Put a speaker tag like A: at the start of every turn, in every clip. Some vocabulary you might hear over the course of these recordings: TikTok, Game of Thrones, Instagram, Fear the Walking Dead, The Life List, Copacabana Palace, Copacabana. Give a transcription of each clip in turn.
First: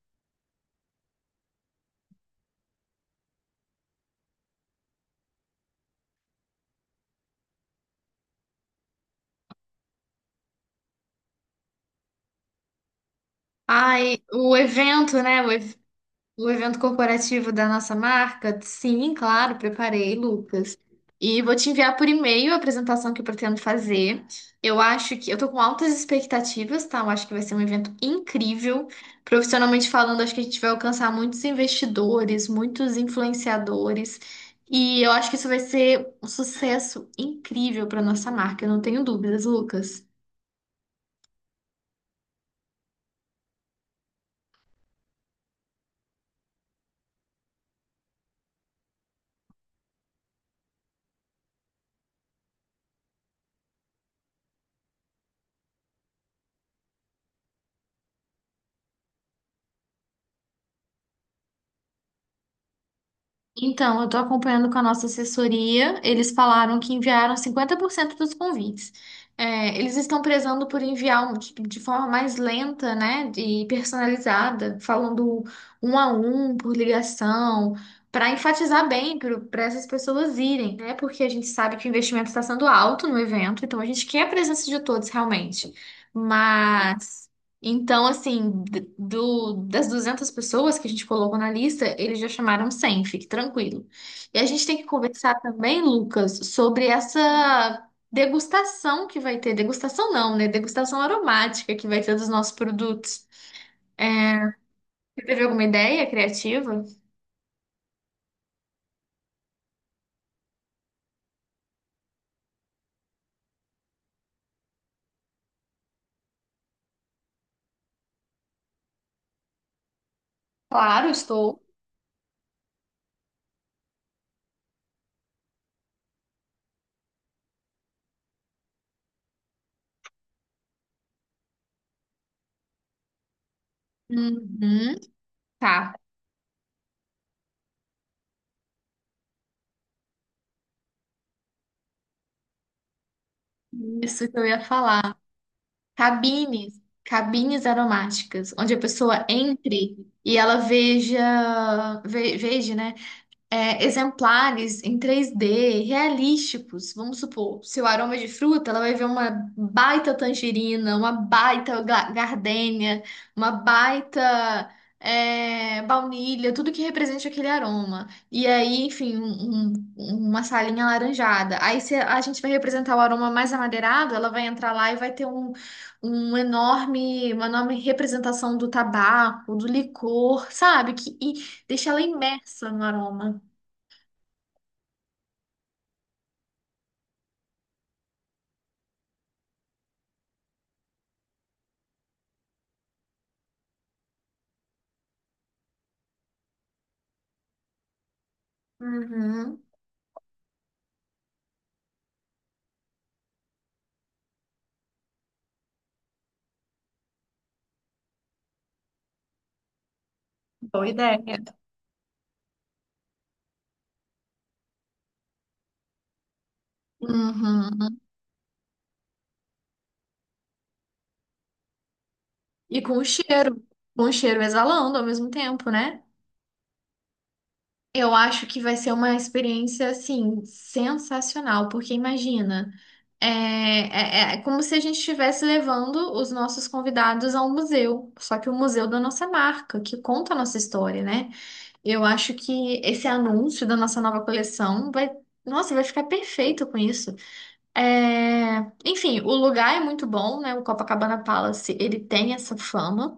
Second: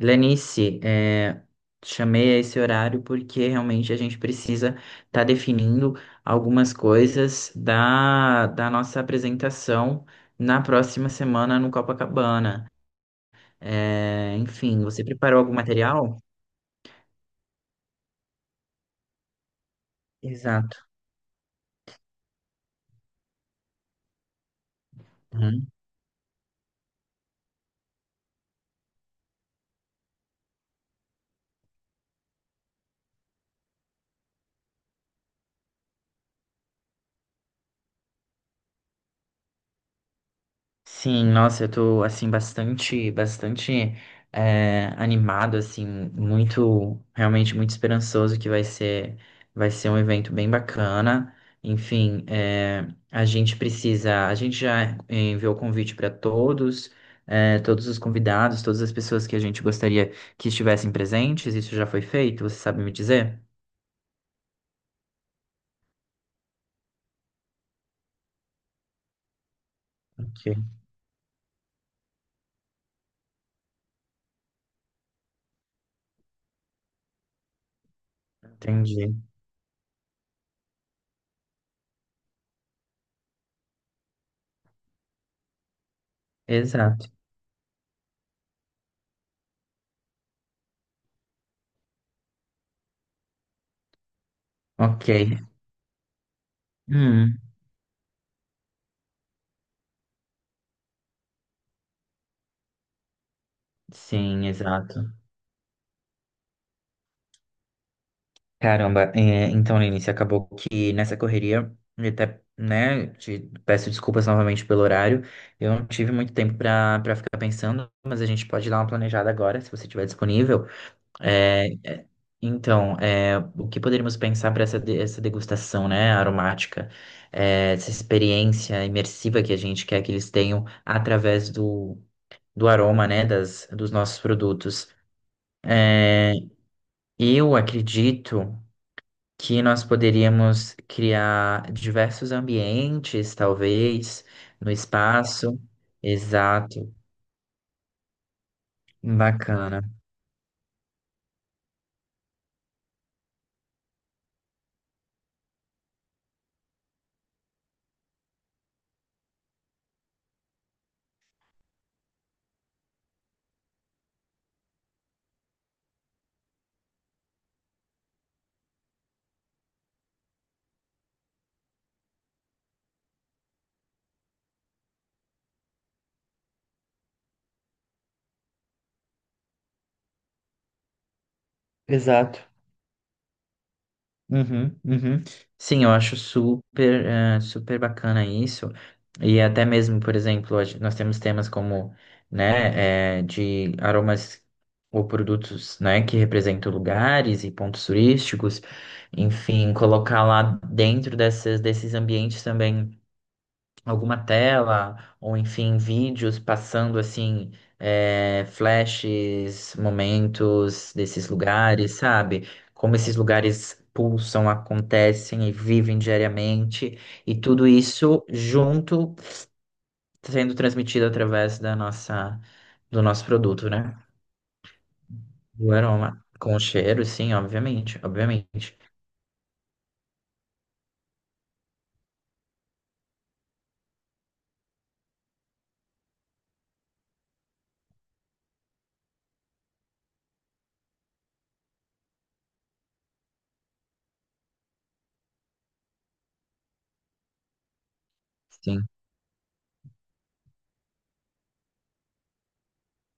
A: Lenice, chamei a esse horário porque realmente a gente precisa estar definindo algumas coisas da nossa apresentação na próxima semana no Copacabana.
B: Ai,
A: É,
B: o
A: enfim, você
B: evento,
A: preparou
B: né? O,
A: algum
B: ev-
A: material?
B: o evento corporativo da nossa marca? Sim, claro, preparei, Lucas.
A: Exato.
B: E vou te enviar por e-mail a apresentação que eu pretendo fazer. Eu acho que eu tô com altas expectativas, tá? Eu acho que vai ser um evento incrível. Profissionalmente falando, acho que a gente vai alcançar muitos investidores, muitos influenciadores. E eu acho que isso vai ser um sucesso incrível para nossa marca, eu não tenho dúvidas, Lucas.
A: Sim, nossa, eu tô assim bastante animado, assim, muito, realmente muito esperançoso que vai ser um evento bem bacana. Enfim, a gente precisa, a gente já enviou o convite para todos, todos os convidados, todas as pessoas que a gente gostaria que estivessem presentes. Isso já foi feito, você sabe me dizer?
B: Então, eu estou acompanhando com a nossa assessoria. Eles falaram que enviaram 50% dos convites. É, eles estão
A: Ok.
B: prezando por enviar de forma mais lenta, né, e personalizada, falando um a um, por ligação, para enfatizar
A: Entendi.
B: bem para essas pessoas irem, né? Porque a gente sabe que o investimento está sendo alto no evento, então a gente quer a presença de todos realmente.
A: Exato.
B: Mas então, assim, das 200 pessoas que a gente colocou na lista, eles já chamaram 100. Fique tranquilo. E a gente tem que
A: Ok.
B: conversar também, Lucas, sobre
A: Hum,
B: essa degustação que vai ter. Degustação não, né? Degustação aromática que vai ter dos nossos produtos.
A: sim, exato.
B: Você teve alguma ideia criativa?
A: Caramba, então, Lenice, acabou que nessa correria, e até, né, te peço desculpas novamente pelo horário, eu não tive muito tempo para ficar pensando, mas a gente pode dar uma planejada agora, se você estiver disponível.
B: Claro, estou.
A: É, é, então, o que poderíamos pensar para essa degustação, né, aromática. É, essa experiência imersiva que a gente quer que eles tenham através do aroma, né, dos nossos produtos.
B: Uhum, tá.
A: É, eu acredito que nós poderíamos criar diversos ambientes, talvez,
B: Isso que eu ia
A: no
B: falar.
A: espaço.
B: Cabines,
A: Exato,
B: cabines aromáticas, onde a pessoa
A: bacana.
B: entre e ela veja, né? Exemplares em 3D, realísticos. Vamos supor, se o aroma é de fruta, ela vai ver uma baita tangerina, uma baita gardênia, uma baita baunilha, tudo que represente aquele aroma. E aí, enfim, uma salinha alaranjada. Aí, se a gente vai representar o aroma mais amadeirado, ela vai entrar lá e vai ter um enorme, uma enorme representação do tabaco, do licor, sabe? Que, e deixa ela
A: Exato.
B: imersa no aroma.
A: Uhum, uhum. Sim, eu acho super, super bacana isso. E até mesmo, por exemplo, nós temos temas como, né, de aromas ou produtos, né, que representam lugares e pontos turísticos.
B: Uhum.
A: Enfim, colocar lá dentro desses ambientes também alguma tela, ou enfim, vídeos passando assim, é, flashes,
B: Boa
A: momentos desses
B: ideia.
A: lugares, sabe? Como esses lugares pulsam, acontecem e vivem diariamente, e tudo
B: Uhum.
A: isso junto sendo transmitido através da nossa,
B: E
A: do nosso produto, né?
B: com o cheiro exalando ao mesmo tempo,
A: Do
B: né?
A: aroma. Com o cheiro, sim, obviamente,
B: Eu acho que vai
A: obviamente.
B: ser uma experiência, assim, sensacional, porque imagina, é como se a gente estivesse levando os nossos convidados a um museu, só que o museu da nossa marca, que conta a nossa história, né? Eu acho que esse anúncio da nossa nova coleção vai, nossa, vai ficar perfeito com isso. É,
A: Sim,
B: enfim, o lugar é muito bom, né? O Copacabana Palace, ele tem essa fama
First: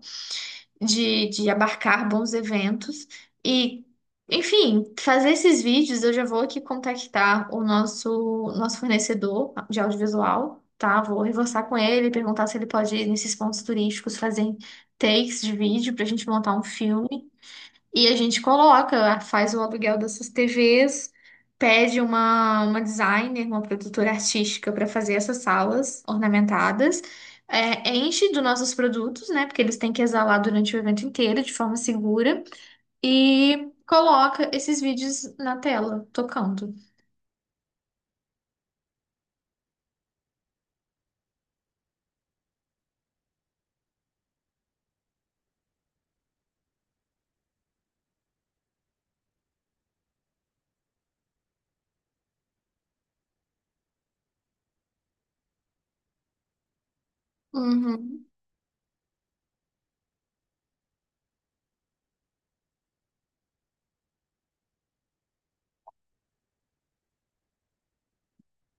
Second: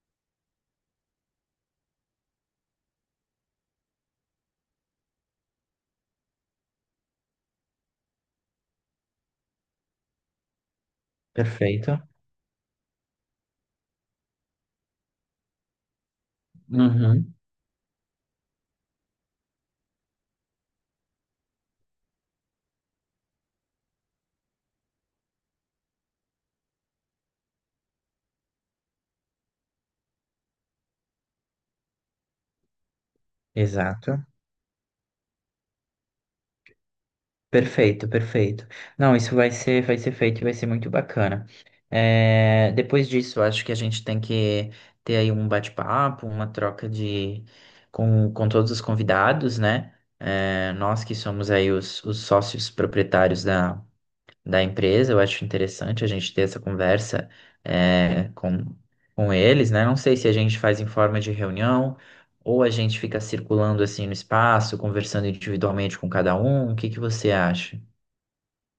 B: de abarcar bons eventos e, enfim, fazer esses vídeos, eu já vou aqui contactar o nosso fornecedor de audiovisual, tá? Vou reforçar com
A: perfeito.
B: ele, perguntar se ele pode ir nesses pontos turísticos, fazer takes de vídeo pra gente montar um filme.
A: Uhum,
B: E a gente coloca, faz o aluguel dessas TVs, pede uma designer, uma produtora artística para fazer essas salas ornamentadas, enche dos nossos produtos, né? Porque eles têm que exalar durante o evento inteiro de forma segura, e
A: exato.
B: coloca esses vídeos na tela, tocando.
A: Perfeito, perfeito. Não, isso vai ser feito e vai ser muito bacana. É, depois disso, acho que a gente tem que ter aí um bate-papo, uma troca de com todos os convidados, né? É, nós que somos aí os sócios proprietários da empresa. Eu acho interessante a gente ter essa conversa
B: Uhum.
A: é, com, com eles, né? Não sei se a gente faz em forma de reunião ou a gente fica circulando assim no espaço, conversando individualmente com cada um. O que você acha?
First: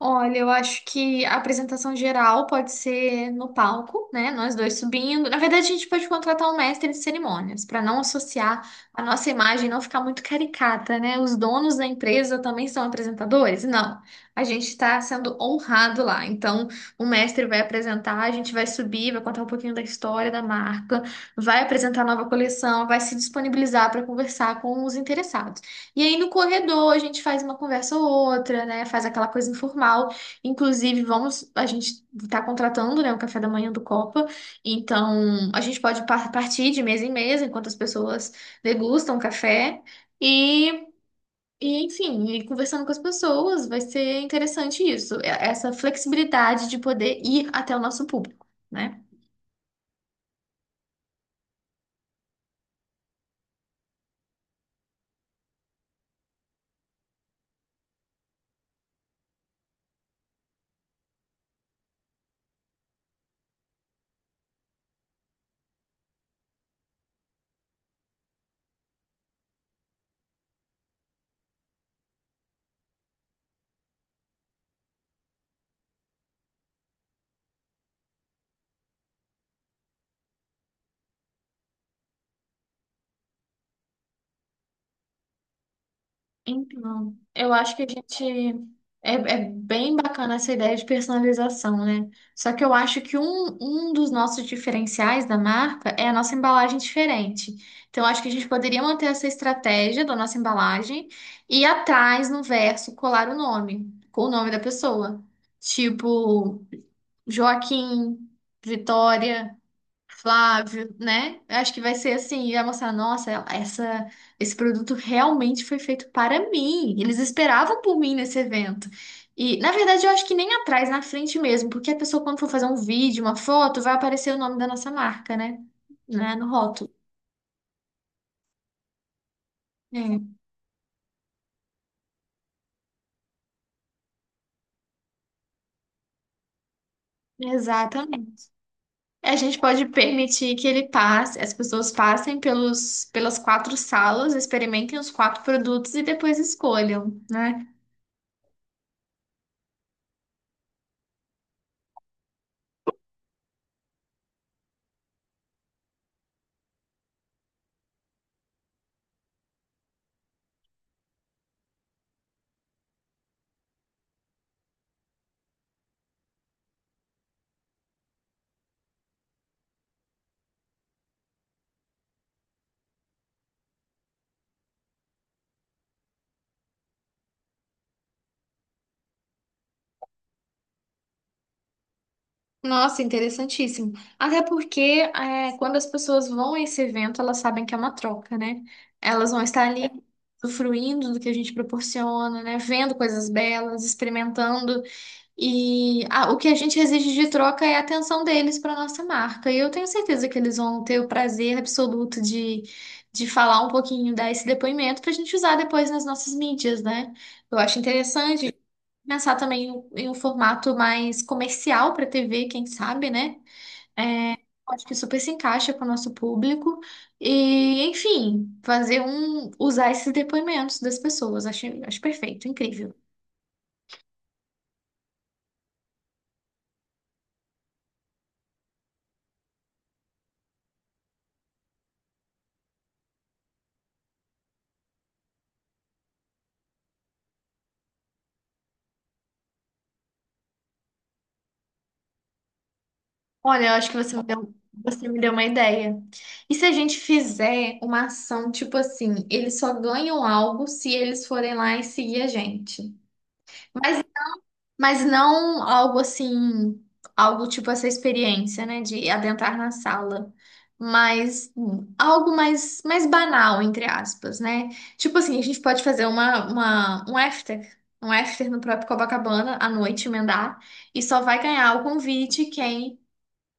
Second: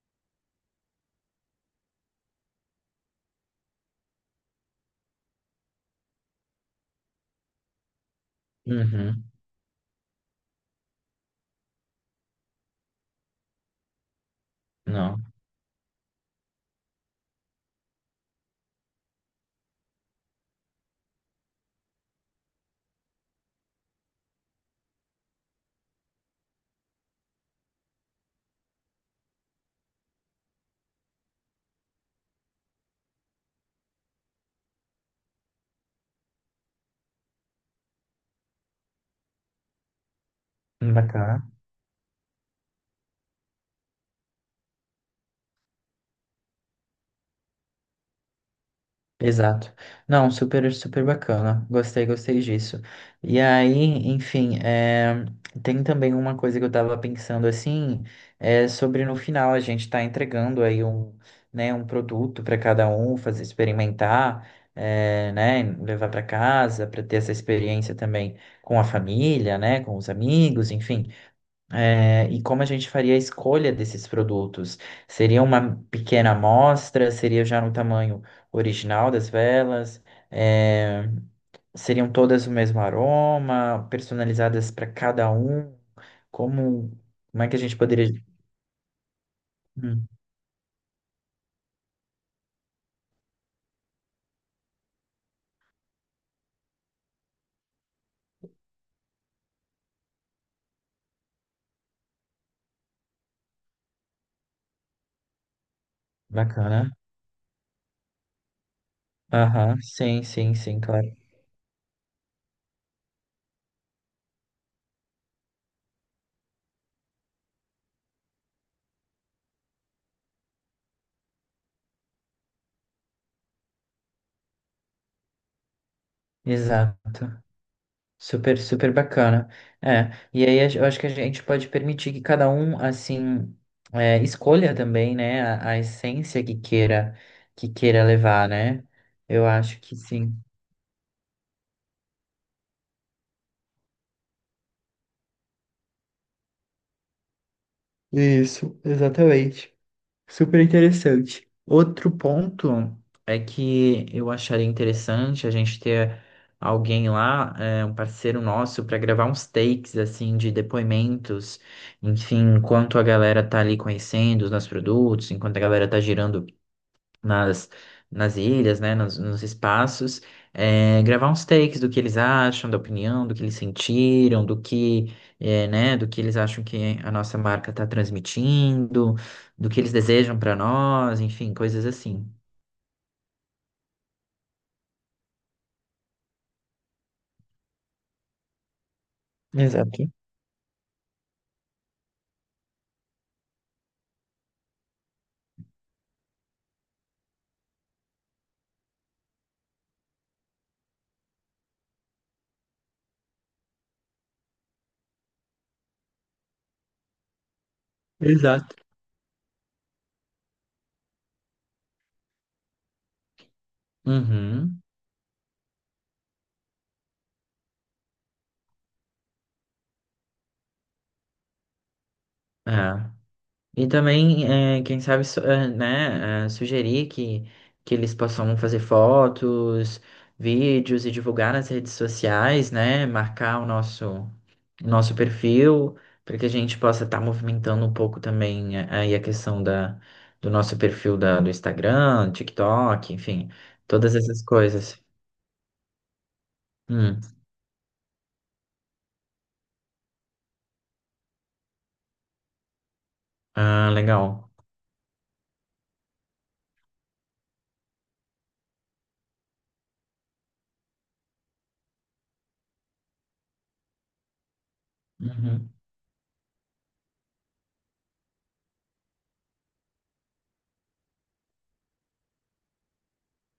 B: Olha, eu acho que a apresentação geral pode ser no palco, né? Nós dois subindo. Na verdade, a gente pode contratar um mestre de cerimônias para não associar a
A: Uhum.
B: nossa imagem, não ficar muito caricata, né? Os donos da empresa também são apresentadores? Não. A gente está
A: Não.
B: sendo honrado lá. Então, o mestre vai apresentar, a gente vai subir, vai contar um pouquinho da história da marca, vai apresentar a nova coleção, vai se disponibilizar para conversar com os interessados. E aí no corredor a gente faz uma conversa ou outra, né? Faz aquela coisa informal. Inclusive, vamos, a gente tá contratando, né, o café da manhã do Copa. Então, a gente pode partir de mesa em mesa enquanto as pessoas degustam o café e
A: Bacana.
B: E, enfim, e conversando com as pessoas, vai ser interessante isso, essa flexibilidade de poder ir até o nosso público, né?
A: Exato. Não, super, super bacana. Gostei, gostei disso. E aí, tem também uma coisa que eu tava pensando assim, é sobre no final a gente tá entregando aí um produto para cada um fazer experimentar, levar para casa, para ter essa experiência também com a família, né, com os amigos, enfim. É, e como a gente faria a escolha desses produtos? Seria uma pequena amostra? Seria já no tamanho original das velas? É, seriam todas o mesmo aroma? Personalizadas para cada um? Como,
B: Então,
A: como é
B: eu
A: que a
B: acho
A: gente
B: que a
A: poderia.
B: gente. É, é bem
A: Hum,
B: bacana essa ideia de personalização, né? Só que eu acho que um dos nossos diferenciais da marca é a nossa embalagem diferente. Então, eu acho que a gente poderia manter essa estratégia da nossa embalagem e atrás, no verso, colar o nome, com o nome da pessoa. Tipo,
A: bacana.
B: Joaquim, Vitória.
A: Aham, sim, sim, sim,
B: Flávio,
A: claro.
B: né? Eu acho que vai ser assim, vai mostrar, nossa, essa, esse produto realmente foi feito para mim. Eles esperavam por mim nesse evento. E, na verdade, eu acho que nem atrás, na frente mesmo, porque a pessoa, quando for fazer um vídeo, uma foto, vai aparecer o nome da nossa marca, né? Né? No rótulo.
A: Exato. Super, super bacana. É,
B: É,
A: e aí eu acho que a gente pode permitir que cada um, assim, escolha também, né, a essência que queira
B: exatamente.
A: levar, né?
B: A
A: Eu
B: gente
A: acho
B: pode
A: que sim.
B: permitir que ele passe, as pessoas passem pelos, pelas quatro salas, experimentem os quatro produtos e depois escolham, né?
A: Isso, exatamente. Super interessante. Outro ponto é que eu acharia interessante a gente ter alguém lá, é, um parceiro nosso, para gravar uns takes assim de depoimentos, enfim, enquanto a galera tá ali conhecendo os nossos produtos, enquanto a galera tá girando nas, nas ilhas, né, nos espaços, é, gravar uns takes do que eles acham, da opinião, do que eles sentiram, do que eles acham que a nossa marca está transmitindo, do que eles desejam para nós, enfim, coisas assim.
B: Nossa, interessantíssimo. Até porque quando as pessoas vão a esse evento, elas sabem que é uma troca, né? Elas vão estar ali
A: Exato.
B: usufruindo do que a gente proporciona, né? Vendo coisas belas, experimentando. E ah, o que a gente exige de troca é a atenção deles para nossa marca. E eu tenho certeza que eles vão ter o prazer absoluto de falar um pouquinho, dar esse depoimento para a gente usar depois nas nossas mídias, né? Eu acho interessante
A: Exato.
B: pensar também em um formato mais comercial para TV, quem sabe, né?
A: Uhum.
B: Acho que super se encaixa com o nosso público. E, enfim, fazer um, usar esses depoimentos das pessoas. Acho, acho perfeito,
A: É.
B: incrível.
A: E também, quem sabe, sugerir que eles possam fazer fotos, vídeos e divulgar nas redes sociais, né, marcar o nosso perfil, para que a gente possa estar movimentando um pouco também aí a questão do nosso perfil do Instagram, TikTok, enfim,
B: Olha, eu acho que
A: todas essas coisas.
B: você me deu uma ideia. E se a gente
A: Hum,
B: fizer uma ação tipo assim, eles só ganham algo se eles forem lá e seguir a gente.
A: ah,
B: Mas,
A: legal.
B: mas não algo assim, algo tipo essa experiência, né, de adentrar na sala. Mas algo mais, mais banal, entre aspas, né? Tipo assim, a gente
A: Uhum,
B: pode fazer um after, um after no próprio Copacabana à noite, emendar, e só vai ganhar o convite quem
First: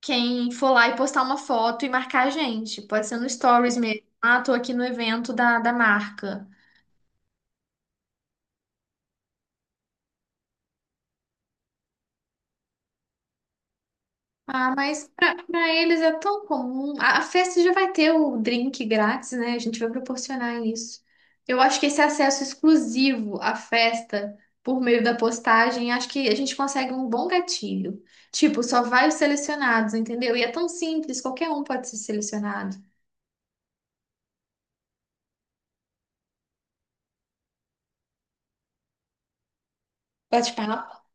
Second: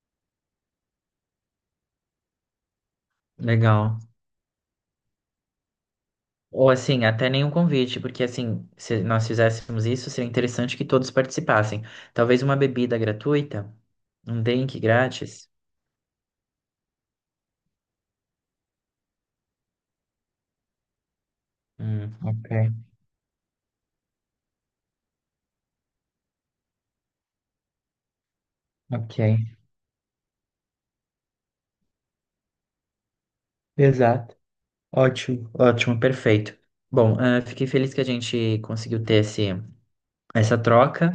B: quem for lá e postar uma foto e marcar a gente. Pode ser no Stories
A: legal.
B: mesmo. Ah, tô aqui no evento da, da marca.
A: Ou assim, até nenhum convite, porque assim, se nós fizéssemos isso, seria interessante que todos participassem. Talvez uma bebida gratuita, um
B: Ah,
A: drink
B: mas pra
A: grátis.
B: pra eles é tão comum. A festa já vai ter o drink grátis, né? A gente vai proporcionar isso. Eu acho que esse acesso
A: Ok,
B: exclusivo à festa por meio da postagem, acho que a gente consegue um bom gatilho. Tipo, só vai os
A: ok.
B: selecionados, entendeu? E é tão simples, qualquer um pode ser selecionado.
A: Exato. Ótimo, ótimo, perfeito. Bom, ah, fiquei feliz que a gente conseguiu ter essa
B: Bate-papo.
A: troca,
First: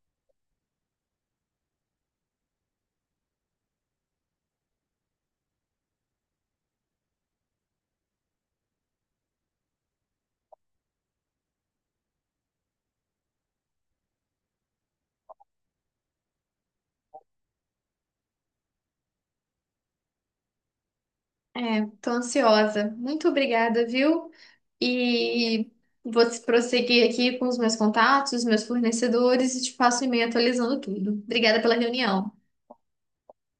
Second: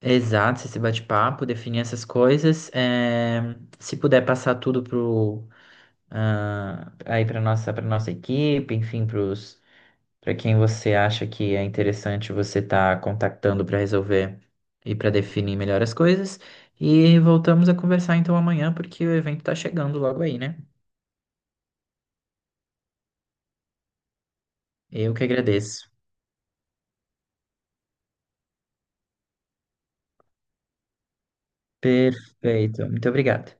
A: exato, esse bate-papo, definir essas coisas. Se puder passar tudo pro, ah, aí para nossa equipe, enfim, para para quem você acha que é interessante você estar contactando para resolver e para definir melhor as coisas. E voltamos a conversar então amanhã, porque o evento está chegando logo aí, né?
B: É, tô ansiosa. Muito obrigada, viu?
A: Eu que
B: E
A: agradeço.
B: vou prosseguir aqui com os meus contatos, meus fornecedores e te passo o e-mail atualizando tudo. Obrigada pela reunião.
A: Perfeito. Muito obrigado.